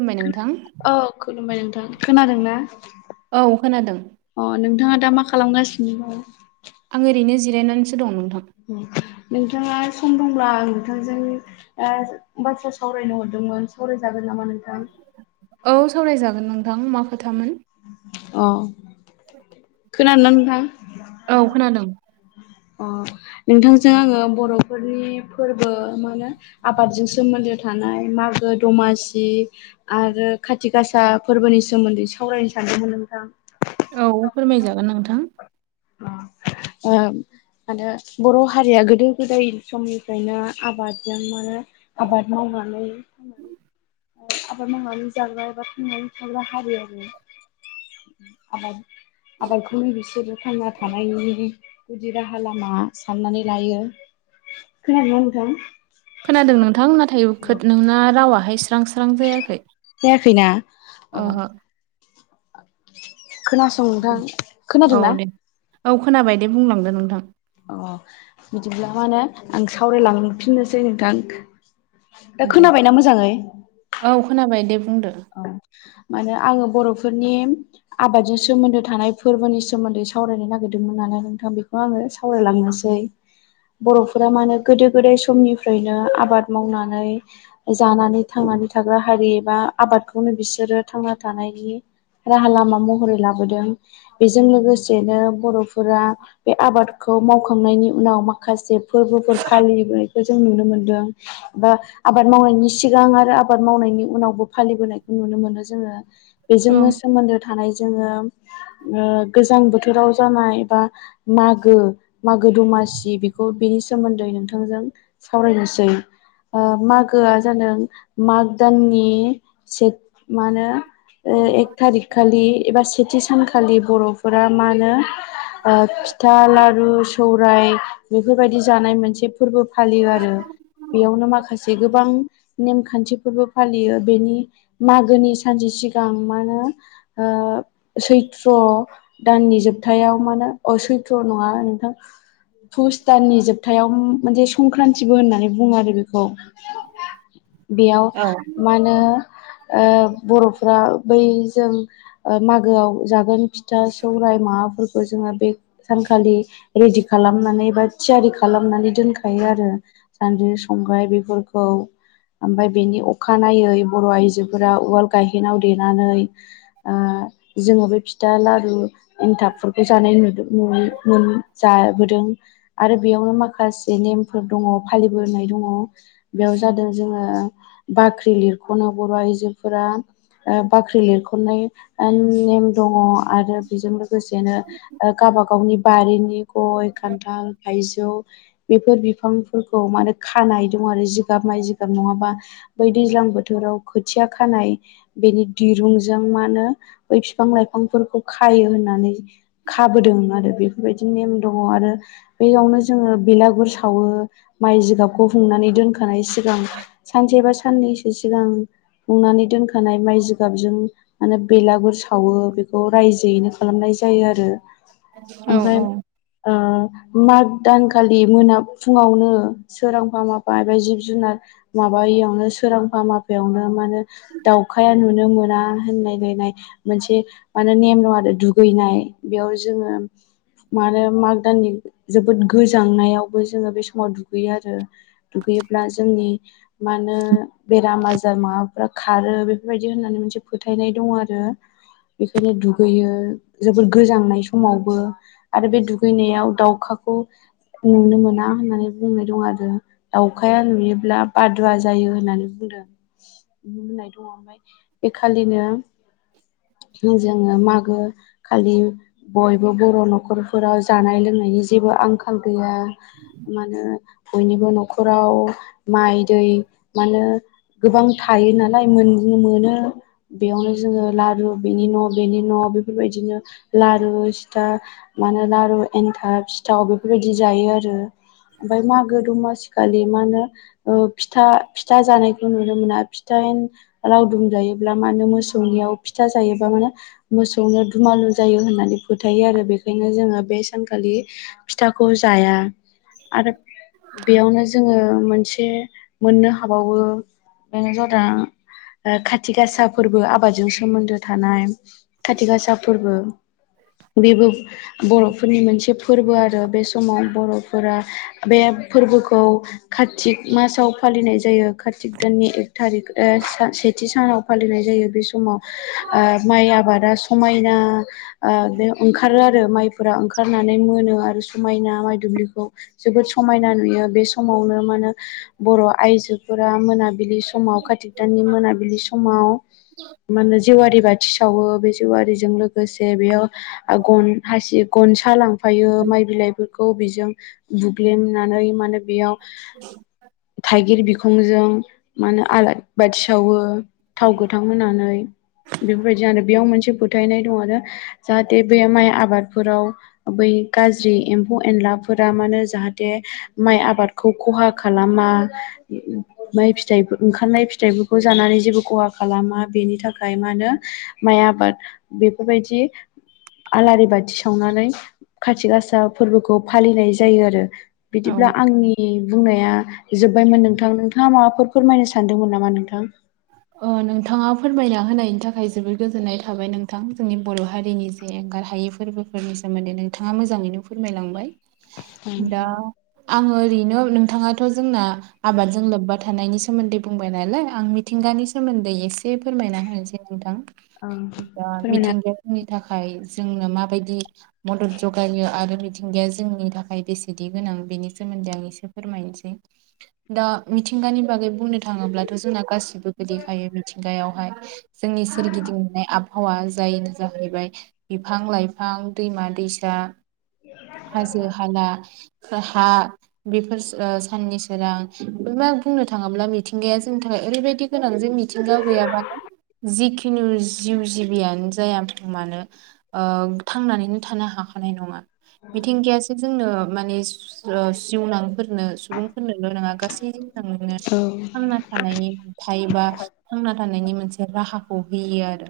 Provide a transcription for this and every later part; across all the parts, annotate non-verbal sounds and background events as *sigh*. खबाय नोंथां *unintelligible* औ खुलुमबाय नोंथां। खोनादों ना? औ खोनादों अ नोंथाङा दा मा खालामगासिनो दं? आं ओरैनो जिरायनानैसो दं नोंथां। नोंथाङा सम दंब्ला आं नोंथांजों बाथ्रा सावरायनो हरदोंमोन सावरायजागोन नामा नोंथां? औ सावरायजागोन नोंथां मा खोथामोन अ खोनादों ना नोंथां? औ खोनादों अ नोंथांजों आङो बर'फोरनि फोरबो मा होनो आबादजों सोमोन्दो थानाय मागो -दमासि आरो खाथि गासा फोरबोनि सोमोन्दै सावरायनो सानदोंमोन नोंथां। औ फोरमायजागोन नोंथां अ आ आरो बर' हारिया गोदो गोदाय समनिफ्रायनो आबादजों मोनो आबाद मावनानै थांनानो आबाद मावनानै जाग्रा एबा थांनानै थाग्रा हारि आरो आबाद आबादखौनो बिसोरो थांना थानायनि गुदि राहा लामा साननानै लायो। खोनादोंङा नोंथां? खोनादों नोंथां। नाथाय नोंना रावाहाय स्रां स्रां जायाखै जायाखैना औ ओहो खोनास औ दे औ खोनाबाय दे बुंलांदो नोंथां अ बिदिब्ला मा होनो आं सावरायलां फिननोसै नोंथां दा दे खोनाबायना मोजांङै? औ खोनाबाय दे बुंदो औ मानो आंङो बर'फोरनि आबादजों सोमोन्दो थानाय फोरबोनि सोमोन्दै सावरायनो नागिरदोंमोन नालाय नोंथां बेखौ आंङो सावरायलांनोसै बर'फोरा मानो गोदो गोदाय समनिफ्रायनो आबाद मावनानै जानानै थांनानै थाग्रा हारि एबा आबादखौनो बिसोरो थांना थानायनि राहा लामा महरै लाबोदों। बेजों लोगोसेनो बर'फोरा बे आबादखौ मावखांनायनि उनाव माखासे फोरबोफोर फालिनायखौ जों नुनो मोनदों। बा आबाद मावनायनि सिगां आरो आबाद मावनायनि उनावबो फालिबोनायखौ नुनो मोनो जोंङो औ बेजोंनो सोमोन्दो थानाय जोंङो ओ गोजां बोथोराव जानाय एबा मागो मागो दमासि बेखौ बिनि सोमोन्दै नोंथांजों सावरायनोसै मागोआ जादों माग दाननि से मा होनो ओ एक थारिख खालि एबा से थि सानखालि बर'फोरा मा होनो फिथा लारु सौराय बेफोरबायदि जानाय मोनसे फोरबो फालियो आरो बेयावनो माखासे गोबां नेम खान्थिफोरबो फालियो बेनि मागोनि सानसे सिगां मा होनो ओ सैत्र दाननि जोबथायाव मानोे अ सैथ्र नङा नोंथां फुस दाननि जोबथायाव मोनसे संख्रान्तबो होननानै बुङो आरो बेखौ बेयाव औ मा होनो ओ बर'फ बैजों मागोआव ओ जागोन फिथा सौराय माबाफोरखौ जोऔङो बे सानखालि रेडि खालामनानै बा थियारि खालामनानै दोनखायो आरो सान्द्रि संग्राय बेफोरखौ ओमफफ्राय बेनि अखानायै बर' आइजोफोरा उवाल गायहेनाव देनानै जोंङो बे फिथा लारु एन्थाबफोरखौ जानाय नुदों। नु मोन जाबोदों आरो बेयावनो माखासे नेमफोर दङ फालिबोनाय दङ। बेयाव जादों जोंङो बाख्रि लिरख'नो बर' आइजोफोरा। बाख्रि लिरख'नाय नेम दङ आरो बेजों लोगोसेनो ओ गावब गावनि बारिनि गय खान्थाल थायजौ बेफोर बिफांफोरखौ माने खानाय दं आरो जिगाब माइ जिगाब नङाबा बै दैज्लां बोथोराव खोथिया खानाय बेनि दिरुंजों मा होनो बै बिफां लाइफांफोरखौ खायो होननानै खाबोदों आरो बेफोरबायदि नेम दङ आरो बेयावनो जोङो बेलागुर सावो माइ जिगाबखौ हुंनानै दोनखानाय सिगां सानसे बा साननैसो सिगां हुंनानै दोनखानाय माइ जिगाबजों म बेलागुर स खावो बेखौ रायजोयैनो खालामनाय जायो। आरो औ ओमफ्राय माग दानखालि मोना फुंङावनो। सोरांफा माफा एा जिब जुनार माबायियावनो सोरांफा माफायावनो माने दाउखाया नुनो मोना होनलायलायनाय मोनसे म होनो नेम दं आरो दुगैनाय बेयाव जोंङो। मानो माग दाननि जोबोद गोजांनायावबो जोंङो बे समाव दुगैयो आरो। दुगैयोब्ला जोंनि मा होनो बेराम आजार माबा खारो बेफोरबायदि होननानै मोनसे फोथायनाय दंङ आरो बेखायनो दुगैयो जोबोद गोजांनाय समावबो आरो बे दुगैनायाव दाउखाखौ नुनो मोना होननानै बुंनाय दं आरो। दाउखाया नुयोब्ला बादुवा जायो होननानै बुं बुंदों होननाय दंङ ओमफ्राय बे खालिनो जोंङो मागो खालि बयबो बर' न'खरफोराव जानाय लोंनायनि जेबो आंखाल गैया मोन। बयनिबो न'खराव माइ दै मान गोबां थायो नालाय मोननो मोनो बेयावनो जोङो लारु बेनि न' बेनि न' बेफोरबायदिनो लारु फिथा। मानोना लारु एन्थाब सिथाव बेफोरबायदि जायो आरो ओमफ्राय मागो दमासि खालि मा होनो फिथा-फिथा जानाय खौ नुनो मोना फिथा लावदुम जायोब्ला मा होनो मोसौनियाव फिथा जायोबा मानो मोसौनाव दुमालु जायो होननानै फोथायो आरो। बेखायनो जोंङो बे सानखालि फिथाखौ जाया। आरो बेयावनो जोंङो मोनसे मोननो हाबावो बेनो जादों खाथि गासा फोरबो आबादजों सोमोन्दो थानाय खाथि गासा फोरबो बेबो बर'फोरनि मोनसे फोरबो आरो बे समाव बर'फोरा बे फोरबोखौ कातिक मासाव फालिनाय जायो कातिक। दाननि एक थारिख सेथि सानाव फालिनाय जायो बे समाव माइ आबादा समायना बेनो ओंखारो आरो माइफोरा ओंखारनानै मोनो आरो समायना माइ दुब्लिखौ जोबोद समायना नुयो बे समावनो मा होनो बर' आइजोफोरा मोनाबिलि लि समाव कातिक दाननि मोनाबिलि समाव मा होनो जेवारि बाथि सावो बे जेवारिजों लोगोसे बेयाव गन हासि गनसा लांफायो माइ बिलाइफोरखौ बिजों। बुग्लेमनानै माने बेयाव थाइगिर बिखंजों मा होनो आलारि बाथि सावो थाव गोथां होनानै। बेफोरबायदि आरो बेयाव मोनसे फोथायनाय दं आरो। जाहाथे बे माइ आबादफोराव बै गाज्रि एम्फौ एनलाफोरा मानोे जाहाथे। थे माइ आबादखौ खहा खालामा माइ फिथाइ ओंखारनाय फिथाइफोरखौ जानानै जेबो खहा खालामा बेनि थाखाय मा होनो? माइ आबाद बेफोरबायदि आलारि बाथि सावनानै कातिक गासा फोरबोखौ फालिनाय जायो आरो। औ बिदिब्ला आंनि बुंनाया जोब्बायमोन नोंथां नोंथांङा माबाफोर? फोरमायनो सानदोंमोन नामा नोंथां? नोंथाङा फोरमायना होनायनि थाखाय जोबोद गोजोननाय थाबाय नोंथां जोंनि बर' हारिनि जे ओंखारहायै फोरबोफोरनि सोमोन्दै नोंथाङा मोजाङैनो फोरमायलांबाय। दा आङो ओरैनो नोंथाङाथ' जोंना आबादजों लोब्बा थानायनि सोमोन्दै बुंबाय नालाय आं -' मिथिंगानि सोमोन्दै एसे फोरमायना होनोसै नोंथां औ दा फोरमायनो हागोन मिथिंगायाव नि थाखाय जोंनो माबायदि मदद जगायो आरो मिथिंगाया जोंनि थाखाय बेसेदि गोनां बेनि सोमोन्दै आं एसे फोरमायनोसै। दा मिथिंगानि बागै बुंनो थाङोब्लाथ' जोंना गासिबो गोग्लैखायो मिथिंगायावहाय जोंनि सोरगिदिं मोननाय आब आबहावा जायनो जाहैबाय बिफां लाइफां दैमा दैसा हाजो हाला हा बेफोर सा-साननि सोरां बे मा बुंनो थाङोब्ला मिथिंगाया जोंनि थाखाय ओरैबायदि गोनांजों मिथिंगायाव गैयाबानो जिखुनु जिउ जिबियानो जायाथों मानो ओ थांनानैनो थानो हाखानाय नङा मिथिंगायासो जोंनो माने जिउनांफोरनो सुबुंफोरनोल' नङा गासै नोनो औ थांना थानायनि थायोबा थांना थानायनि मोनसे राहाखौ होयो आरो।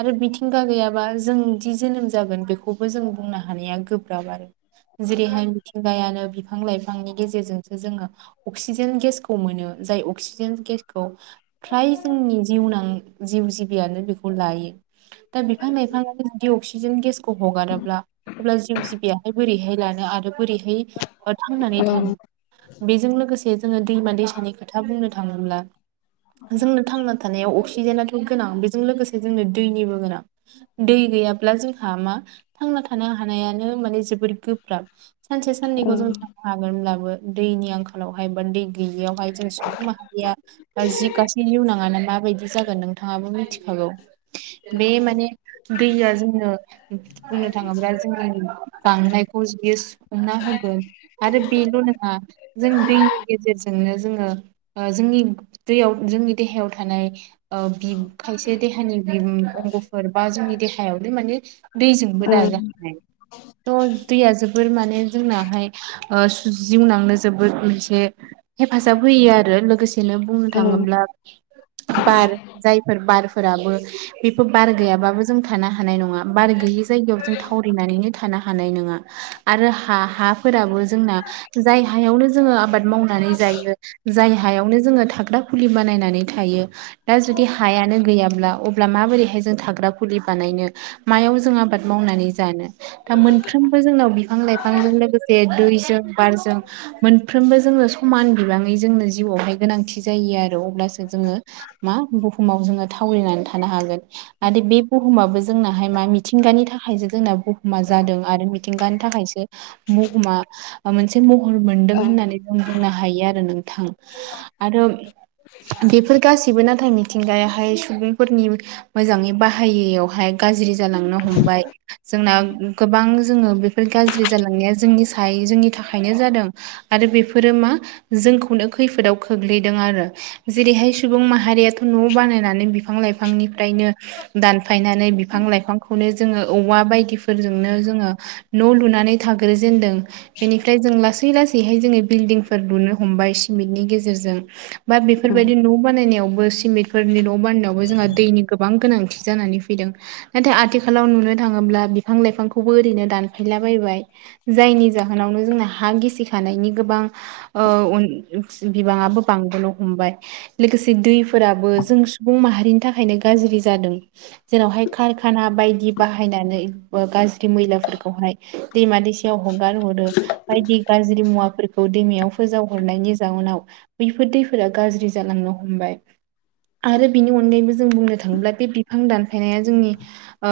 आरो मबथिंगा गैयाबा जों दि जोनोम जागोन बेखौबो जों बुंनो हानाया गोब्राब आरो। जेरैहाय मिथिंगायानो बिफां लाइफांनि गेजेरजोंसो जोङो अक्सिजेन गेसखौ मोनो जाय अक्सिजेन गेस खौ फ्राय जोंनि जिउनां जिउ जिबियानो बेखौ लायो। दा बिफां लाइफाङानो जुदि अक्सिजेन गेसखौ हगारोब्ला अब्ला जिउ जिबियाहाय बोरैहाय लानो आरो बोरैहाय औ थांनानै थानो बेजों लोगोसे जोङो दैमा दैसानि खोथा बुंनो थाङोब्ला जोंनो थांना थानायाव अक्सिजेनाथ' गोनां बेजों लोगोसे जोंनो दैनिबो गोनां। दै गैयाब्ला जोंहा मा थांना थानो हानायानो माने जोबोद गोब्राब सानसे औ साननैखौ जों हागोन होनब्लाबो दैनि आंखालावहाय बा दै गैयियावहाय जों सुबुं माहारिया बा जि गासै इउनाङाना माबायदि जागोन नोंथाङाबो मिथिखागौ बे माने दैया जोंनो बुंनो थाङोब्ला जोंनि बांनायखौ बियो सुुंफुंना होगोन आरो बेल' नङा जों दैनि गेजेरजोंनो जोङो ओ जोंनि दैयाव जोंनि देहायाव थानाय ओ बिब खायसे देहानि बिउं अंगफोर बा जोंनि देहायावनो माने दैजोंबो दाजाहाय थ' दैया जोबोर माने जोंनाहाय ओ सुजिउनांनो जोबोद मोनसे हेफाजाब होयो आरो लोगोसेनो बु औ थाङोब्ला बार जायफोर बारफोराबो बेफोर बार गैयाबाबो जों थानो हानाय नङा बार गैयि जायगायाव जों थावरायनानैनो थानो हानाय नङा। आरो हा-हाफोराबो जोंना जाय हायावनो जोङो आबाद मावनानै जायो जाय हायावनो जोङो थाग्रा फुलि बानायनानै थायो दा जुदि हायानो गैयाब्ला अ ब्ला माबोरैहाय जों थाग्रा फुलि बानायनो मायाव जों आबाद मावनानै जानो था मोनफ्रोमबो जोंनाव बिफां लाइफांजों लोगोसे दैजों बारजों मोनफ्रोमबो जोंनो समान बिबाङै जोंनो जिउआवहाय गोनांथि जायो आर अब्लासो जोङो मा बुहुमाव जोङो थावरिनानै थानो हागोन आरो बे बुहुमाबो जोंनाहाय मा मिथिंगानि थाखायसो जोंना बुहुमा जादों आरो मिथिंगानि थाखायसो म'हममा आ मोनसे महर मोनदों होननानै जों बुंनो हायो आरो नोंथां। आरो बेफोर गासैबो नाथाय थिंगायाहाय सुबुंफोरनि मोजाङै बाहायैयावहाय गाज्रि जालांनो हमबाय जोंना गोबां जोङो बे फोर गाज्रि जालांनाया जोंनि साय जोंनि थाखायनो जादों। आरो बेफोरो मा जोंखौनो खैफोदाव खग्लैदों आरो जेरैहाय सुबुं माहारिया थो न' बानायनानै बिफां लाइफांनिफ्रायनो दानफायनानै बिफां लाइफांख' खौनो जोङो औवा बायदिफोरजोंनो जोङो न' लुनानै थाग्रोेजेनदों बेनिफ्राय जों लासै लासैहाय जोङो बिल्डिंफोर लुनो हमबाय सिमेन्टनि गेजेरजों बा बेफोरबायदि न' बानायनायावबो सिमिट फोरनि न' बानायनायावबो जोंहा दैनि गोबां गोनांथि जानानै फैदों। नाथाय आथिखालाव नुनो थाङोब्ला बिफां लाइफांखौबो ओरैनो दानफायलाबायबाय। जायनि जाहोनावनो जोंना हा गिसिखानायनि गोबां ओ अन बिबाङाबो बांबोनो हमबाय लोगोसे दैफोराबो जों सुबुं माहारिनि थाखायनो गाज्रि जादों। जेरावहाय कारखाना बायदि बाहायनानै बा गाज्रि मैलाफोरखौहाय दैमा दैसायाव हगारहरो। बायदि गाज्रि मुवाफोरखौ दैमायाव फोजावहरनायनि जाउनाव बिफोर दैफोरा गाज्रि जालांनो हमबाय। आरो बिनि अनगायैबो जों बुंनो थाङोब्ला बे बिफां दानफायनाया जोंनि ओ‌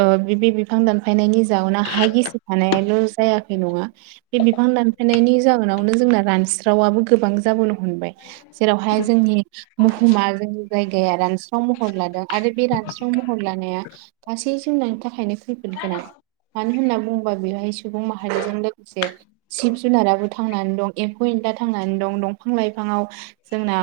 ओ बि बिबिब फां दानफायनायनि जाउनाहाय हा गिसि खानायाल' जायाखै नङा बे बिफां दानफायनायनि जाहोनावनो जोंना रानस्रावाबो गोबां जाबोनो हमबाय जेरावहाय जोंनि मुहुमा जोंनि जायगाया रानस्राव महर लादों आरो बे रानस्राव महर लानाया गासै जिउनांनि थाखायनो खैफोद गोनां। मानो होनना बुङोबा बेहाय सुबुं माहारिजों लोगोसे सिब जुनाराबो थांनानै दं एम्फौ एनला थांनानै दं दंफां लाइफाङाव जोंना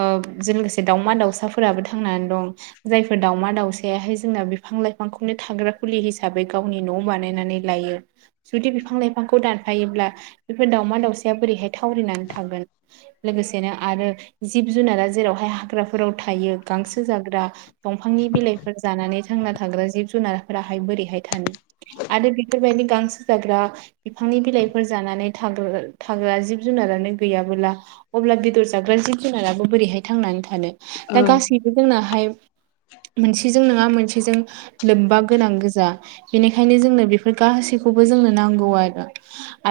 ओ जों लोगोसे दाउमा दाउसाफोराबो थांनानै दं। जायफोर दाावमा दाावसायाहाय जोंना बिफां लाइफांखौनो थाग्रा खुलि हिसाबै गावनि न' बानायनानै लायो। जुदि बिफां लाइफांखौ दानफायोब्ला बेफोर दावमा दावसाया बोरैहाय थावरिनानै थांगोन। लोगोसेनो आरो जिब जुनारा जेरावहाय हाग्राफोराव थायो गांसो जाग्रा दंफांनि बिलाइफोर जानानै थांना थाग्रा जिब जुनारफोराहाय बोरैहाय थानो। आरो बेफोरबायदि गांसो जाग्रा बिफांनि बिलाइफोर जानानै थाग्रो थाग्रा जिब जुनारानो गैया। बोला अब्ला बेदर जाग्रा जिब जुनाराबो बोरैहाय थांनानै थानो दा गासै जोंनाहाय मोनसेजों नोङा मोनसेजों लोब्बा गोनां गोजा बेनिखायनो जोंनो बेफोर गासैखौबो जोंनो नांगौ आरो।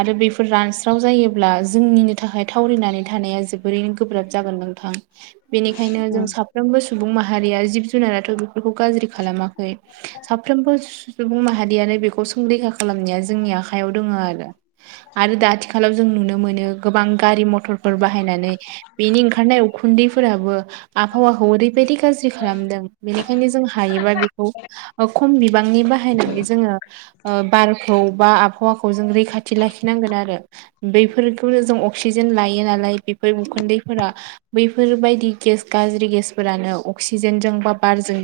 आरो बेफोर रानस्राव जायोब्ला जोंनिनो थाखाय थावरिनानै थानाया जोबोरैनो गोब्राब जागोन नोंथां बेनिखायनो औ जों औ साफ फ्रोमबो सुबुं माहारिया जिब जुनाराथ' बेफोरखौ गाज्रि खालामाखै। साफ्रोमबो सुबुं माहारियानो बेखौ संरैखा खालामनाया जोंनि आखायाव दङ आरो। आरो दा आथिखालाव जों नुनो मोनो गोबां गारि मथरफोर बाहायनानै बिनि ओंखारनाय उखुन्दैफोराबो आबहावाखौ ओरैबायदि गाज्रि खालामदों बेनिखायनो जों हायोबा बेखौ ओ खम बिबांनि बाहायनानै जोङो ओ बारखौ बा आबहावाखौ जों रैखाथि लाखिनांगोन आरो बेैफोरखौनो जों अक अक्सिजेन लायो नालाय बेफोर उखुन्दैफोरा बैफोरबायदि गेस गाज्रि गेसफोरानो अक्सिजेनजों बा बारजों